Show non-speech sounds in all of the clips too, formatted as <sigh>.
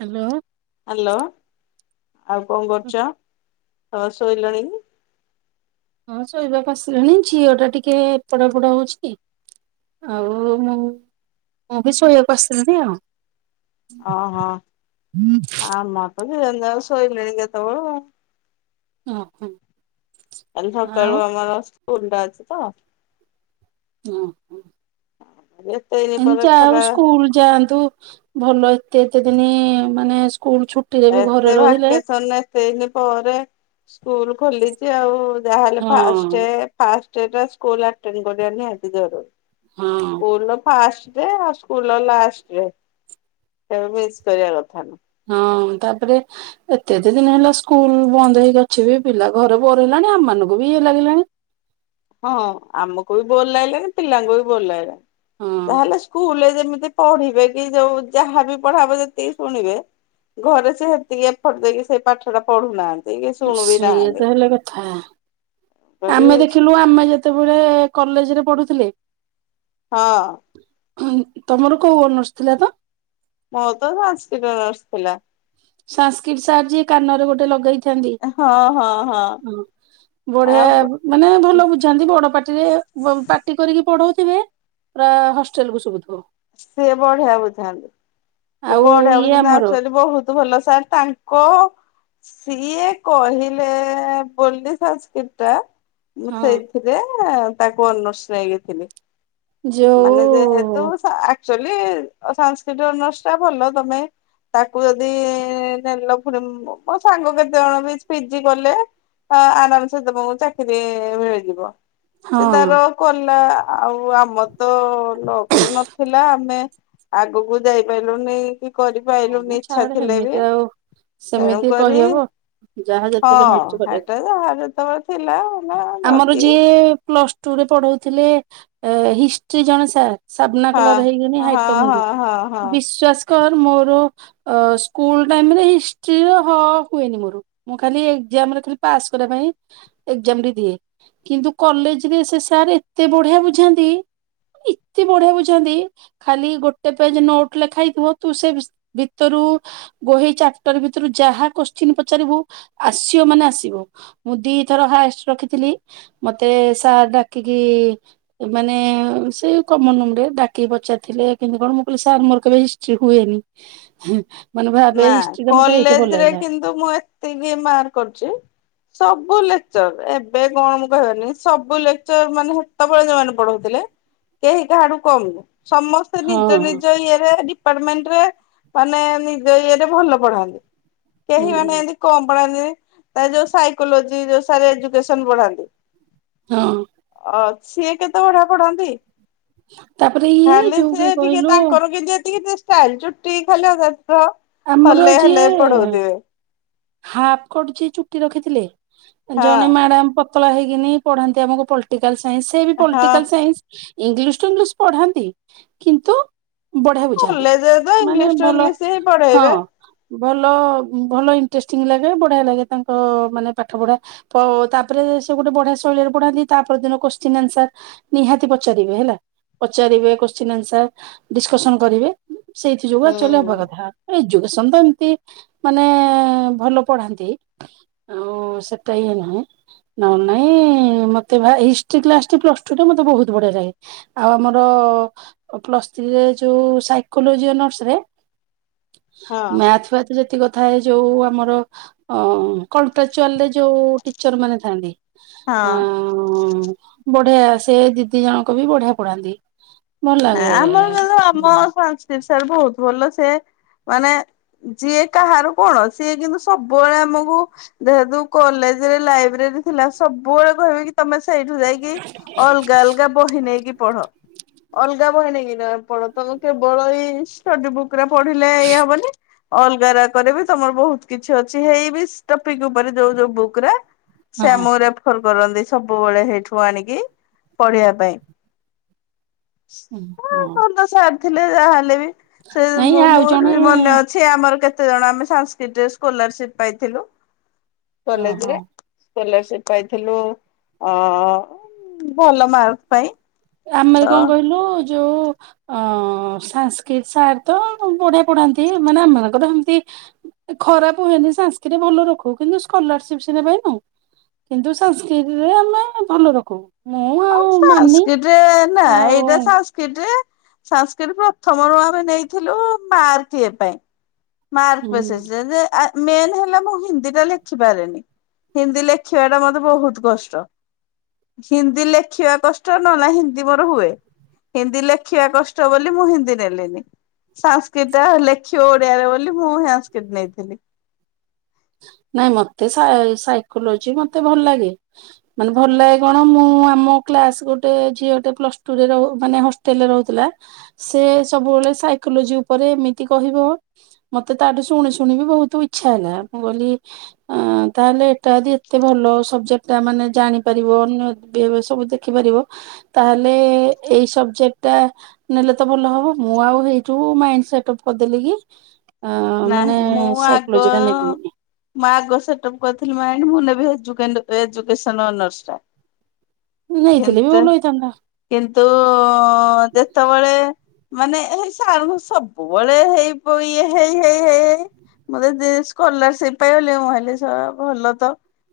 Hello. Hello, ଆଉ କଣ କରୁଚ ତମେ ଶୋଇଲଣି କି? ହଁ, ଶୋଇବାକୁ ଆସିଲାଣି ଝିଅ ଟା ଟିକେ ଏପଟ ସେପଟ ହଉଚି ଆଉ ମୁଁ, ମୁଁ ବି ଶୋଇବାକୁ ଆସିଲିଣି ଆଉ। ଓହୋ, ଆମର ତ ଦି ଜଣ ଯାକ ଶୋଇଲେଣି କେତବଳୁ ଆଉ। <inaudible> କାଲି ଆଉ ସକାଳୁ ଆମର ସ୍କୁଲ୍ ଟା ଅଛି ତ ହଁ। <unintelligible> ଏ ଯାଉ ଖରା ସ୍କୁଲ ଯାଆନ୍ତୁ ଭଲ ଏତେ-ଏତେ ଦିନି ମାନେ ସ୍କୁଲ୍ ଛୁ ଏତେ ଭ୍ୟକେସନ୍ ରେ <unintelligible> ପରେ ସ୍କୁଲ୍ ଖୋଲିଚି ଆଉ ଯାହାହେଲେ ହଁ ଫାଷ୍ଟେ ଫାଷ୍ଟେ ଟା ସ୍କୁଲ୍ ଅଟେଣ୍ଡ କରିବା ନିହାତି ଜରୁରୀ। ହୁଁ। ସ୍କୁଲ୍ ର ଫାଷ୍ଟେ ରେ ଆଉ ସ୍କୁଲ୍ ର ଲାଷ୍ଟେ ରେ କେବେ ମିସ୍ କରିବା କଥା ନୁହଁ। ହଁ, ତାପରେ ଏତେ-ଏତେ ଦିନ୍ ହେଲା ସ୍କୁଲ୍ ବନ୍ଦ ହେଇକି ଅଛି ବି ପିଲା ଘରେ ବୋର୍ ହେଲାଣି, ଆମ ମାନଙ୍କୁ ବି ଇଏ ଲାଗିଲାଣି। ହଁ ଆମକୁ ବି ବୋର୍ ଲାଗିଲାଣି ପିଲାଙ୍କୁ ବି ବୋର୍ ଲାଗିଲାଣି, ଯାହେଲେ ହଁ ସ୍କୁଲରେ ଯେମିତି ପଢିବେ କି ଯୋଉ ଯାହାବି ପଢ଼ାହବ ଯେତିକି ଶୁଣିବେ ଘରେ ସେ ସେତିକି ଏଫୋର୍ଟ୍ ଦେଇକି ସେଇ ପାଠଟା ପଢୁନାହାନ୍ତି। କି ଶୁଣୁ ବି ସେଇଆ ନାହାନ୍ତି। ତ ହେଲା କଥା, କରି ଆମେ ଦେଖିଲୁ ଆମେ ଯେ ତେବେଳେ କଲେଜ୍ ରେ ପଢୁଥିଲେ ହଁ। ତମର କୋଉ ଅନର୍ସ ଥିଲା ତ? ମୋର ତ ସାସ୍କରିଟ୍ ଅନର୍ସ ଥିଲା। ସାଂସ୍କରିଟ୍ ସାର୍ ଯିଏ କାନରେ ଗୋଟ ଲଗେଇ ଥାନ୍ତି, ହଁ ହଁ ହଁ ବଢିଆ ଆଉ ମାନେ ଭଲ ବୁଝାନ୍ତି ବଡ ପାଟି ରେ ପାଟି କରିକି ପଢଉଥିବେ ପୁରା ହଷ୍ଟେଲ୍ କୁ ଶୁଭୁଥିବ। ସିଏ ବଢିଆ ବୁଝାନ୍ତି ତ ଆଉ ବଢିଆ ଇଏ <unintelligible> ଆମର ଆକଚୁଆଲି ବହୁତ୍ ଭଲ ସାର୍, ତାଙ୍କ ସିଏ କହିଲେ ବୋଲି ସାସ୍କରିଟ୍ ଟା ମୁଁ ହଁ ସେଇଥିରେ ତାକୁ ଅନର୍ସ ନେଇଥିଲି। ମାନେ ଯୋଉ ଯେହେତୁ ସା ଆ କଚୁଆଲି ସାଂସ୍କରିଟ୍ ଅନର୍ସ ଭଲ ତମେ ତାକୁ ଯଦି ନେଲ ପୁଣି ମୋ ସାଙ୍ଗ କେତେଜଣ ବି ପିଜି କଲେ। ହଁ, ଆରାମ୍ସେ ତମୁକୁ ଚାକିରି ମିଳିଯିବ। ସେ ହଁ ତାର କଲା, ଆଉ ଆମର ତ ଲକ୍ରେ ନ ଥିଲା, ଆମେ ଆଗକୁ ଯାଇପାଇଲୁନି କି ହଁ ମ କରିପାଇଲୁନି ଇଚ୍ଛା ଛାଡେ ଥିଲେ ହେମିତି ବି। ଆଉ ସେମିତି ତେଣୁକରି କହିହବ। ଯାହା ଯେତେବେଳେ ହଁ ମିଳୁଛି କରିବାକୁ ହେଟା <inaudible> ଥିଲା ହେଲା <unintelligible> ଏ ପ୍ଲସ୍ ଟୁ ରେ ପଢଉଥିଲେ ହିଷ୍ଟ୍ରି ଜଣେ ସାର୍। ସାବନା ହଁ କଲର୍ ହେଇକିନି ହଁ ହାଇଟ୍ କମ୍, ହଁ ହଁ ହଁ। ବିଶ୍ଵାସ୍ କର ମୋର ଅ ସ୍କୁଲ ଟାଇମରେ ହିଷ୍ଟ୍ରି ର ହ ହୁଏନି ମୋର ମୁଁ ଖାଲି ଏକ୍ସାମରେ ଖାଲି ପାସ କରିବା ପାଇଁ ଏକ୍ସାମ ଦେଇ ଥିଲି କିନ୍ତୁ କଲେଜ ରେ ସେ ସାର୍ ଏତେ ବଢିଆ ବୁଝାନ୍ତି ଏତେ ବଢିଆ ବୁଝାନ୍ତି ଖାଲି ଗୋଟେ ପେଜ ନୋଟ୍ ଲେଖା ହେଇଥିବ ତୁ ସେ ଭିତରୁ ବହି ଚାପ୍ଟର ଭିତରୁ ଯାହା କୋଶ୍ଚିନ୍ ପଚାରିବୁ ଆସିବ ମାନେ ଆସିବ ମୁଁ ଦିଥର ହାଏଷ୍ଟ ରଖିଥିଲି ମତେ ସାର୍ ଡାକିକି ଏ ମାନେ ସେ କମନ ରୁମରେ ଡାକିକି ପଚାରି ଥିଲେ କିନ୍ତୁ କଣ ମୁଁ କହିଲି ସାର୍ ମୋର କେବେ ହି ଷ୍ଟ୍ରି ହୁଏନି ମାନେ ନା ଭାବେ ହିଷ୍ଟ୍ରି ଟା ମତେ ଏଇଠି ଭଲ କଲେଜରେ ଲାଗିଲା କିନ୍ତୁ ମୁଁ ଏତିକି ମାର୍କ କରୁଛି ସବୁ ଲେକ୍ଚର ଏ ଏବେ କଣ ମୁଁ କହିପାରୁନି ସବୁ ଲେକ୍ଚର ମାନେ ହେତେବେଳେ ଯୋଉମାନେ ପଢଉଥିଲେ କେହି କାହାଠୁ କମ ନୁହଁ ସମ ସେ ନିଜ ହଁ ନିଜ ଇଏରେ ଡିପାର୍ଟମେଣ୍ଟ ରେ ମାନେ ନିଜ ଇଏରେ ଭଲ ପଢାନ୍ତି କେହି ମାନେ ହୁଁ ଏମିତି କମ୍ ପଢାନ୍ତିନି ତା ଯୋଉ ସାଇକୋଲୋଜି ଯୋଉ ସାର ଏଜୁକେସନ ବଢାନ୍ତି ହଁ ଅଛି ଏ କେତେ ବଢିଆ ପଢ଼ାନ୍ତି ତାପରେ ଇଏ ଖାଲି ଯୋଉ ସେ କିଏ ଟିକେ କହିଲୁ ତାଙ୍କର କିନ୍ତୁ ଏତିକି ଟିକେ ଷ୍ଟାଇଲ ଚୁଟି ଖୋଲିବ ତ ଆମର ଯିଏ ହାପ୍ କଟ୍ ଯିଏ ଚୁଟି ରଖିଥିଲେ ଜଣେ ହଁ ମ୍ୟାଡାମ ପ ପତଳା ହେଇକି ପଢାନ୍ତି ଆମକୁ ପଲିଟିକାଲ ସାଇନ୍ସ ସେ ବି ହଁ political science English to English ପଢାନ୍ତି କିନ୍ତୁ ବଢିଆ ବୁଝ କଲେଜରେ ତ ଇଂଲିଶ ଟୁ ଇଂଲିଶ ହିଁ ହଁ ପଢେଇବେ ଭଲ ଭଲ ଇଣ୍ଟରେଷ୍ଟିଙ୍ଗ ଲାଗେ ବଢିଆ ଲାଗେ ତାଙ୍କ ମାନେ ପାଠ ପଢା ତ ତାପରେ ସେ ଗୋଟେ ବଢିଆ ଶୈଳୀରେ ପଢାନ୍ତି ତାପର ଦିନ କୋଶ୍ଚିନ୍ ଆନ୍ସର ନିହାତି ପଚାରିବେ ହେଲା ପଚାରିବେ କୋସ୍ଚିନ ଆନ୍ସର ଡିସକସନ କରିବେ ସେଇଥିରୁ ଆକ୍ଚୁଆଲି ହବା ହୁଁ। କଥା ଏଜୁକେସନ ତ ଏମିତି ମାନେ ଭଲ ପଢାନ୍ତି ଆଉ ସେଟା ହିଁ ହେଲାନି ନହେଲେ ନାଇଁ ମତେ ହିଷ୍ଟ୍ରୀ କ୍ଲାସ ପ୍ଲସ ଟୁ ଟା ମତେ ବହୁତ ବଢିଆ ଲାଗେ ଆଉ ଆମର ପ୍ଲସ୍ ଥ୍ରୀରେ ଯୋଉ ସାଇକୋଲୋଜି ଅନର୍ସ ରେ ହଁ। ମ୍ୟାଥ ଫ୍ୟାଥ ଯେତିକି କଥା ଏ ଯୋଉ ଆମର ଅ କଣ୍ଟ୍ରାଚୁଆଲରେ ଯୋଉ ଟିଚର ମାନେ ଥାଆନ୍ତି ହଁ ହ ବଢିଆ ସେ ଦିଦି ଜଣକ ବି ବଢିଆ ପଢାନ୍ତି ଭଲ ନା ଲାଗେ। ଆମର ଜଣେ ଆମ ସଂସ୍କୃତ ସାର ବହୁତ ଭଲ ସେ ମାନେ ଯିଏ କାହାର କୁହ ସିଏ କିନ୍ତୁ ସବୁବେଳେ ଆମକୁ ଦେହେତୁ କଲେଜରେ ଲାଇବ୍ରେରୀ ଥିଲା ସବୁବେଳେ କହିବେ କି ତମେ ସେଇଠୁ ଯାଇକି ଅଲଗା ଅଲଗା ବହି ନେଇକି ପଢ ଅଲଗା ବହି ନେଇକିନା ପଢ ତମ କେବଳ ଏଇ ଷ୍ଟଡି ବୁକ୍ ରା ପଢିଲେ ଇଏ ହବନି ଅଲଗାରା କରେ ବି ତମର ବହୁତ କିଛି ଅଛି ହେଇ ବି ଟପିକ ଉପରେ ଯୋଉ ଯୋଉ ବୁକ୍ ର ସେ ହଁ ଆମକୁ ରେଫର କରନ୍ତି ସବୁବେଳେ ସେଇଠୁ ଆଣିକି ପଢିବା ପାଇଁ ହ ହଁ ବନ୍ଦ ସାର ଥିଲେ ଯାହା ହେଲେ ବି ସେ ମୋ ନାଇଁ ମୋ ଆଉ ମୋର ଜଣେ ବି ମନେ ଅ ସେ ଆମର କେତେ ଜଣ ଆମେ ସାଂସ୍କତି ସ୍କଲାରସିପ ପାଇଥିଲୁ ଓହୋ କଲେଜରେ ସ୍ଲଲାରସିପ ପାଇଥିଲୁ ଅ ଭଲ ମାର୍କ ପାଇଁ ଏ ଆମେ ତ କଣ କହିଲୁ ଯୋଉ ଅ ସାନସ୍କ୍ରିଟ ସାର୍ ତ ବଢିଆ ପଢାନ୍ତି ମାନେ ଏମାନଙ୍କର ହେମ୍ ତି ଖରାପ ହୁଏନି ସାଂସ୍କୃତ ଭଲ ରଖୁ କିନ୍ତୁ ସ୍କଲାରସିପ ସିନା ପାଇନୁ। କିନ୍ତୁ ସାନସ୍କ୍ରୀଟ ରେ ଆମେ ଭଲ ରଖୁ। ମୁଁ ହଁ ଆଉ ମାନି ସାନସ୍କ୍ରୀଟ ନା ଆଉ ଏଇଟା ସାନ ସାନସ୍କ୍ରୀଟ ରେ ସଂସ୍କ୍ରିଟ ପ୍ରଥମରୁ ଆମେ ନେଇଥିଲୁ ମାର୍କ ଇଏ ପାଇଁ। ମାର୍କ ହୁଁ ପ୍ରୋସେସ ରେ ଯେ ମେନ୍ ହେଲା ମୁଁ ହିନ୍ଦୀ ଟା ଲେଖିପାରେନି। ହିନ୍ଦୀ ଲେଖିବା ଟା ମତେ ବହୁତ କଷ୍ଟ। ହିନ୍ଦୀ ଲେଖିବା କଷ୍ଟ ନହେଲେ ହିନ୍ଦୀ ମୋର ହୁଏ। ହିନ୍ଦୀ ଲେଖିବା କଷ୍ଟ ବୋଲି ମୁଁ ହିନ୍ଦୀ ନେଲିନି, ସାନ୍ସକ୍ରିଟଟା ଲେଖିବ ଓ ଡିଆରେ ବୋଲି ମୁଁ ସାନ୍ସକ୍ରିଟ ନେଇଥିଲି। ନାଇଁ ମତେ ସାଇକୋଲୋଜି ମତେ ଭଲ ଲାଗେ। ମାନେ ଭଲ ଲାଗେ କଣ ମୁଁ ଆମ କ୍ଲାସ ଗୋଟେ ଝିଅ ଟେ ପ୍ଲସ ଟୁରେ ରହୁ ମାନେ ହସ ଟେଲ ରେ ରହୁଥିଲା, ସେ ସବୁବେଳେ ସାଇକୋଲୋଜି ଉପରେ ଏମିତି କହିବ। ମତେ ତାଠୁ ଶୁଣି ଶୁଣି କି ବହୁତ ଇଚ୍ଛା ହେଲା ମୁଁ କହିଲି ଅ ତାହେଲେ ଏଟା ଯଦି ଏତେ ଭଲ ସବଜେକ୍ଟ ଟା ମାନେ ଜାଣିପାରିବ ଅନ୍ୟ ବିହେବିଅ ସବୁ ଦେ ସିଖିପାରିବ, ତାହେଲେ ଏଇ ସବଜେକ୍ଟ ଟା ନେଲେ ତ ଭଲ ହବ, ମୁଁ ଆଉ ହେଇଠୁ ମାଇଣ୍ଡ ସେଟପ କରିଦେଲି କି ଅ ମାନେ ନାହିଁ ସାଇକୋଲୋଜି ଟା ନେବି ବୋଲି। ମୁ ଆଗ ସେଟପ୍ କରିଥିଲି ମାଇଣ୍ଡ ମୁଁ ନେବି ଏଜୁକେଣ୍ଡ ଏ ଏଜୁକେସନ ଅନର୍ସ ଟା। ନେଇଥିଲେ ବି କିନ୍ତୁ ଭଲ ହେଇଥାନ୍ତା। କିନ୍ତୁ ଯେତବେଳେ ମାନେ ହେଇ ସାରଙ୍କୁ ସବୁବେଳେ ହେଇ ବଇ ଇଏ ହେଇ ହେଇ ହେଇ ମୁତେ ସ୍କଲରସିପ ପାଇଗଲେ ମୁଁ ମୁ ଭାବିଲି ସ ଭଲ ତ।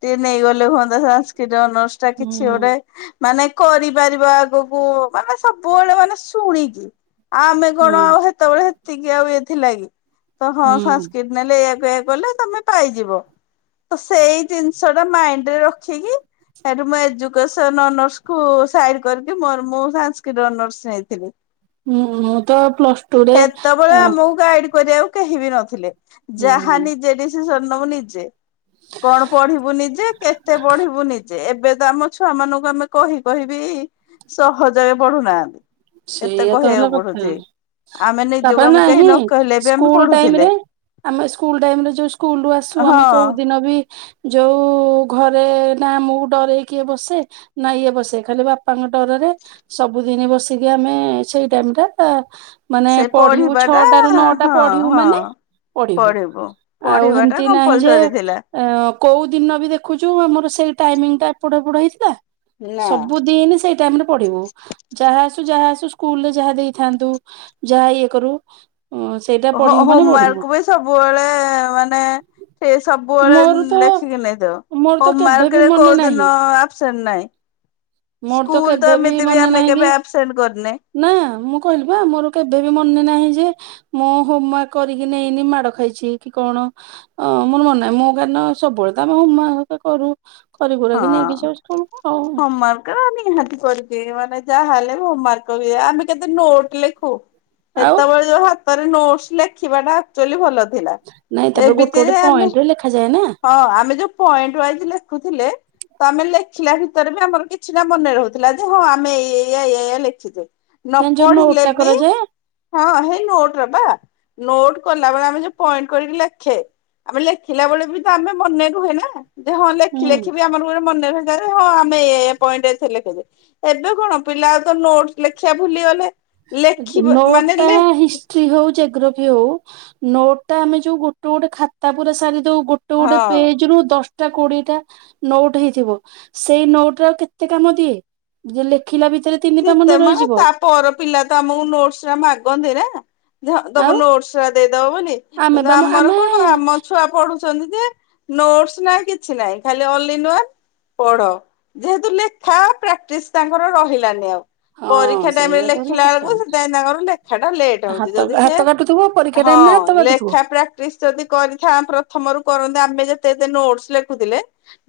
ଟିକେ ନେଇଗଲେ ହୁଅନ୍ତା ସାନ୍ସକ୍ରିଟ ଅନସ ଟା ହୁଁ କିଛି ଗୋଟେ ମାନେ କରିପାରିବା ଆଗକୁ ମାନେ ସବୁବେଳେ ମାନେ ଶୁଣିକି। ଆଉ ଆମେ ହୁଁ କଣ ଆଉ ହେତେବେଳେ ହେତିକି ଆଉ ଇଏ ଥିଲା କିି ତ ହଁ ହୁଁ ସାନ୍ସକ୍ରିଟ ନେଲେ ଏଇଆକୁ ଏଇଆ କଲେ ତମେ ପାଇଯିବ। ତ ସେଇ ଜିନିଷ ଟା ମାଇଣ୍ଡ ରେ ରଖିକି ସେଠୁ ମୁଁ ଏଜୁକସନ ଅନର୍ସକୁ ସାଇଡ କରିକି ମର ମୁଁ ସାନ୍ସକ୍ରିଟ ଅନର୍ସ ନେଇଥିଲି। ମୁଁ ମୁଁ ତ ପ୍ଲସ ଟୁ ରେ ସେତେବେଳେ ଅ ଆମକୁ ଗାଇଡ କରିବାକୁ କେହି ବି ନଥିଲେ ହୁଁ ଯାହା ନିଜେ ଡିସିସନ ନବୁ ନିଜେ। କଣ ପଢିବୁ ନିଜେ, କେତେ ପଢିବୁ ନିଜେ, ଏବେ ତ ଆମ ଛୁଆ ମାନଙ୍କୁ ଆମେ କହି କହିବି ସହଜରେ ପଢୁନାହାନ୍ତି। କେତେ ସେଇଆ ତ ହେଲା କହିବାକୁ କଥା, ପଡୁଛି। ଆମେ ନିଜକୁ ତାପରେ ଆମକୁ କେହି ନାହିଁ ନ କହିଲେ ବି ଆମେ ସ୍କୁଲ ଟାଇମ ପଢୁଥିଲେ ରେ ଆମେ ସ୍କୁଲ ଟାଇମରେ ଯୋଉ ସ୍କୁଲରୁ ଆସୁ ହଁ। ଆମେ କୋଉ ଦି ଦିନ ବି ଯୋଉ ଘରେ ନା ମୁଁ ଡରେଇ କିଏ ବସେ ନା ଇଏ ବସେ, ଖାଲି ବାପାଙ୍କ ଡରରେ ସବୁଦିନି ବସେ ତିକିି ଆମେ ସେଇ ଟାଇମ୍ ଟା ମାନେ ସେ ପଢିବୁ ପଢିବା ଟା ଛଅଟା ରୁ ନଅଟା ହଁ ପଢିବୁ ମାନେ ହଁ। ପଢିବୁ, ଆଉ ପଢିବା ଟା ହେମତି ନାହିଁ ଯେ କମ୍ପଲସରୀ ଥିଲା। କୋଉ ଦିନ ବି ଦେଖୁଛୁ ଆମର ସେଇ ଟାଇମିଙ୍ଗ ଟା ଏପଡ ହେପଡ ହେଇଥିଲା। ନା। ସବୁ ଦିନ ସେଇ ଟାଇମ ରେ ପଢିବୁ, ଯାହା ଯାହା ଆସୁ ସ୍କୁଲ ରେ ଯାହା ଦେଇଥାନ୍ତୁ ଯାହା ଇଏ କରୁ ଅ ସେଇଟା ହ ପଢିବ ମାନେ ପଢିବ ହୋମୱାର୍କ ବି ସବୁବେଳେ ମାନେ ସେ ସବୁବେଳେ ମୋର ତ ଲେଖିକି ନେଇଥାଉ ମୋର ତ କେବେ ବି ହୋମୱାର୍କ ରେ ମନେ ନାହିଁ କୋଉଦିନ ନାଇଁ ମୋର ସ୍କୁଲ ତ କେବେ ଏମିତି ବି ମନେ ଆମେ ନାହିଁ କି କେବେ ଆପସେଣ୍ଟ କରିନେ। ନା ମୁଁ କହିଲି ପା ମୋର କେଭେବି ମନେ ନାହିଁ ଯେ ମୁଁ ହୋମ ୱାର୍କ କରିକି ନେଇନି ମାଡ ଖାଇଛି କି କଣ ହଁ ମୋର ମନେ ନାହିଁ ମୁଁ କାହିଁକିନା ସବୁବେଳେ ତ ଆମେ ହୋମ ୱାକ ହରିକା କରୁ। ହଁ। କରିକୁୁରାକି ନେଇକି ଯାଉ ସ୍କୁଲକୁୁ ଆଉ। ହୋମୱାର୍କ ନିହାତି କରିକି ମାନେ ଯାହାହଲେ ହୋମମାର୍କ କରିକି ଜା ଆମେ କେତେ ନୋଟ ଲେଖୁ। ଆଉ ହେତେବେଳେ ଯୋଉ ହାତରେ ନୋଟସ ଲେଖିବାଟା ଆକ୍ଚୁଆଲି ଭଲ ଥିଲା ନାଇଁ ତାପରେ ଗୋଟେ ଏମିତି ଗୋଟେ ଆମେ ପଏଣ୍ଟରେ ଲେଖାଯାଏ ନା ହଁ ଆମେ ଯୋଉ ପଏଣ୍ଟ ୱାଇଜ ଲେଖୁଥିଲେ ତ ଆମେ ଲେଖିଲା ଭିତରେ ବି ଆମର କିଛି ଟା ମନେ ରହୁଥିଲା ଯେ ହଁ ଆମେ ଏଇ ଏଇଆ ଏଇଆ ଏଇଆ ଲେଖିଛେ। ନ କି ଯୋଉ ନୋଟ ପଢିଲେ ଟା ବି କରାଯାଏ ହଁ ହେଇ ନୋଟରା ବା। ନୋଟ କଲା ବେଳେ ଆମେ ଯୋଉ ପଏଣ୍ଟ କରିକି ଲେଖେ ଆମେ ଲେଖିଲା ବେଳେ ବି ତ ଆମେ ମନେ ରୁହେନା ଯେ ହଁ ଲେଖିଲେ ହୁଁ କି ଆମର ଗୁରେ ମନେରହି ଯାଏ ହଁ ଆମେ ଏଇଆ ଏଇଆ ପଏଣ୍ଟ ଏଥିରେ ଲେଖିଛେ ଏବେ କଣ ପିଲା ତ ନୋଟ ଲେଖିଆ ଭୁଲିଗଲେ। ଲେଖିବ ମାନେ ନୋଟଟା ଲେ ହିସ ହିଷ୍ଟ୍ରି ହଉ ଯେଗ୍ରୋଫି ହଉ ନୋଟଟା ଆମେ ଯୋଉ ଗୋଟେ ଗୋଟେ ଖାତା ପୁରା ସାରି ଦଉ ଗୋ ଗୋଟେ ଗୋଟେ ହଁ ପେଜରୁ ଦଶ ଟା କୋଡିଏଟା ନୋଟ ହେଇଥିବ ସେଇ ନୋଟରା କେତେ କାମ ଦିଏ? ଜିଏ ଲେଖିଲା ବି ଶିତେ ମ ତା ପର ପିଲା ତ ଆମକୁ ନୋଟସରା ମାଗନ୍ତି ନା ହଁ ତମ ଆଉ ନୋଟସ ଛୁଆ ଦେଇଦବ ବୋଲି ଆମେ କିନ୍ତୁ ବା ଆମର ଆମେ କଣ ଆମ ଛୁଆ ପଢୁଛନ୍ତି ଯେ ନୋଟସ୍ ନା କିଛି ନାହିଁ ଖାଲି ଅଲିନି ୱାନ ପଢ ଯେହେତୁ ଲେଖା ପ୍ରାକ୍ଟିସ ତାଙ୍କର ରହିଲାନି ଆଉ। ହଁ ପରୀକ୍ଷା ଟାଇମରେ ସେଇଆ ତ ହେଲା ଲେଖିଲା କଥା ବେଳକୁ ସେଥିପାଇଁ ତାଙ୍କର ଲେଖାଟା ଟିକେ ଲେଟ୍ ହଉଛି ହାତ ଯଦି ସେ ହାତ କାଟୁଥିବ ପରୀକ୍ଷା ହଁ ଟାଇମ ରେ ହାତ କାଟୁଥିବ ଲେଖା ପ୍ରା <unintelligible> ଯଦି କରିଥା ପ୍ରଥମରୁ କରନ୍ତି ଆମେ ଯେତେ ଏତ ନୋଟସ ଲେଖୁଥିଲେ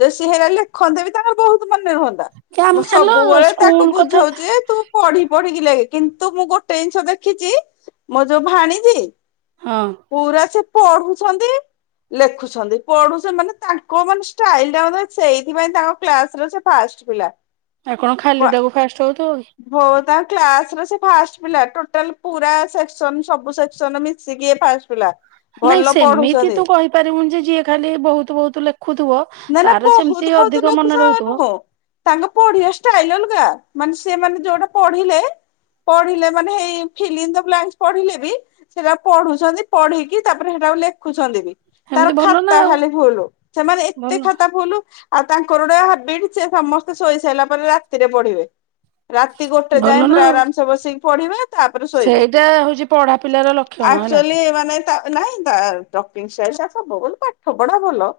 ଯଦି ସିଏ ହେରା ଲେଖନ୍ତେ ବି ତାଙ୍କର ବହୁତ ମନେ ରୁହନ୍ତା। କି ଆମେ ଆଲୋ ସ୍କୁଲ କଥା ଏ ତୁ ପଢି ପଢିକି ଲେ କିନ୍ତୁ ମୁଁ ଗୋଟେ ଜିନିଷ ଦେଖିଛି ମୋ ଯୋଉ ଭାଣୀଜି ହଁ। ପୁରା ସେ ପଢୁଛନ୍ତି ଲେଖୁଛନ୍ତି ପଢୁଛ ମାନେ ତାଙ୍କ ମାନେ ଷ୍ଟାଇଲ ଟା ସେଇଥିପାଇଁ ତାଙ୍କ କ୍ଲାସରେ ସେ ପାଷ୍ଟ ପିଲା। ଆଉକଣ ଖାଲିଟାକୁ ଫାଷ୍ଟ ହଉଥିବ କି? ବୋ ତାଙ୍କ କ୍ଲାସରେ ସେ ଫାଷ୍ଟ ପିଲା ଟୋଟାଲ ପୁରା ସେକ୍ସନ ସବୁ ସେକ୍ସନ ମିଶିକି ଇଏ ଫାସ ଥିଲା। ନାଇଁ ସେମିତି ତୁ କହିପାରିବୁନି ଯେ ଯିଏ ଖାଲି ବହୁତ ବହୁତ ଲେଖୁଥିବ ନା ନା ତାର ବହୁତ ସେମିତି ବହୁତ ଅଧିକ ଲେଖୁଛ ମନେ ରହୁଥିବ। ନୁହଁ ତାଙ୍କ ପଢିବା ଷ୍ଟାଇଲ ଅଲଗା ମାନେ ସେମାନେ ଯୋଉଟା ପଢିଲେ ପଢିଲେ ମାନେ ହେଇ ଫିଲ ଇନ ଦ ବ୍ଲାଙ୍କସ ପଢିଲେ ବି ସେଟା ପଢୁଛନ୍ତି ପଢିକି ତାପରେ ହେଟାକୁ ଲେଖୁଛନ୍ତି ବି। ତାର ସେମିତି ଭଲ ନା ଖାତା ଆଉ ଖାଲି ଫୁଲ ସେ ମାନେ ଏତେ ଭଲ ଖାତା ଫୁଲୁ ଆଉ ତାଙ୍କର ଗୋଟେ ହାବିଟ୍ ସେ ସମସ୍ତେ ଶୋଇ ସାରିଲା ପରେ ରାତିରେ ପଢିବେ। ରାତି ଗୋଟେ ଯାଏଁ ଭଲ ନା ପୁରା ଆଉ ଆରାମସେ ବସିକି ପଢିବେ ତାପରେ ଶୋଇବ ସେଇଟା ହଉଛି ପଢା ପିଲାର ଲକ୍ଷଣ ହେଲା ଆକ୍ଚୁଆଲି ମାନେ ନାଇଁ <unintelligible> ପାଠ ପଢା ଭଲ।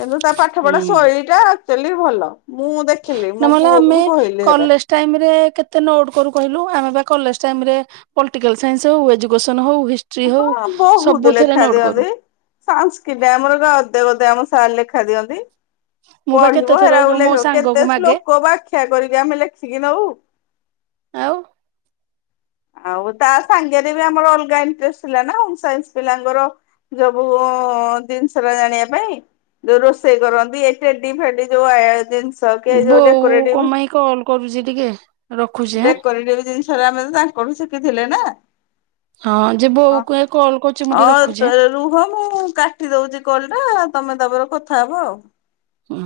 କିନ୍ତୁ ତା ପାଠ ପଢା ହୁଁ ଶୈଳୀ ଟା ଆକ୍ଚୁଆଲି ଭଲ। ମୁଁ ଦେଖିଲି ମୋ ନହେଲେ ପୁଅ ଆମେ କୁ କହିଲି ହେରା। କଲେଜ ଟାଇମ ରେ କେତେ ନୋଟ୍ କରୁ କହିଲୁ ଆମେ ବା କଲେଜ ଟାଇମ ରେ ପଲିଟିକାଲ ସାଇନ୍ସ ହଉ ଏଜୁକସନ ହଉ ହିଷ୍ଟ୍ରି ହଉ ହଁ ସବୁଥିରେ ନୋଟ୍ କରୁ। ସଂସ୍କୃତି ଆମର ଗଦେ ଗଦେ ସାର ଲେଖା ଦିଅନ୍ତି। ମୁଁ ବା କେତେ ପଢିବ ଥର ହେରା ଆଉ ଯୋଉ ମୋ ଲେଖିବ ସାଙ୍ଗକୁ କେତେ ମାଗେ ଶ୍ଳୋକ ବ୍ୟାଖ୍ୟା କରିକି ଆମେ ଲେଖିକି ନଉ। ଆଉ? ଆଉ ତା ସାଙ୍ଗରେ ବି ଆମର ଅଲଗା ଇଣ୍ଟରେଷ୍ଟ ଥିଲା ନା ହୋମ ସାଇନ୍ସ ପିଲାଙ୍କର ସବୁ ଜିନିଷ ଟା ଜାଣିବା ପାଇଁ। ଯୋଉ ରୋଷେଇ କରନ୍ତି ଏ ଟେଡି ଫେଡ଼ି ଯଉ ଜିନଷ ବୋଉ କଣ ପାଇଁ କଲ୍ କରୁଛି ଟିକେ ରଖୁଛି ଆଁ <unintelligible> ହେରା ଆମେ ତ ତାଙ୍କଠୁ ଶିଖିଥିଲେ ନା? ହଁ ଯେ ବୋଉ କୁ କଲ୍ କରୁଛି <inaudible> ମୁଁ ଟିକେ ହଁ ରଖୁଛି ତୋର ରୁହ ମୁଁ କା କାଟି ଦଉଚି କଲ ଟା ତମେ ତାପରେ କଥା ହବ ଆଉ। ହୁଁ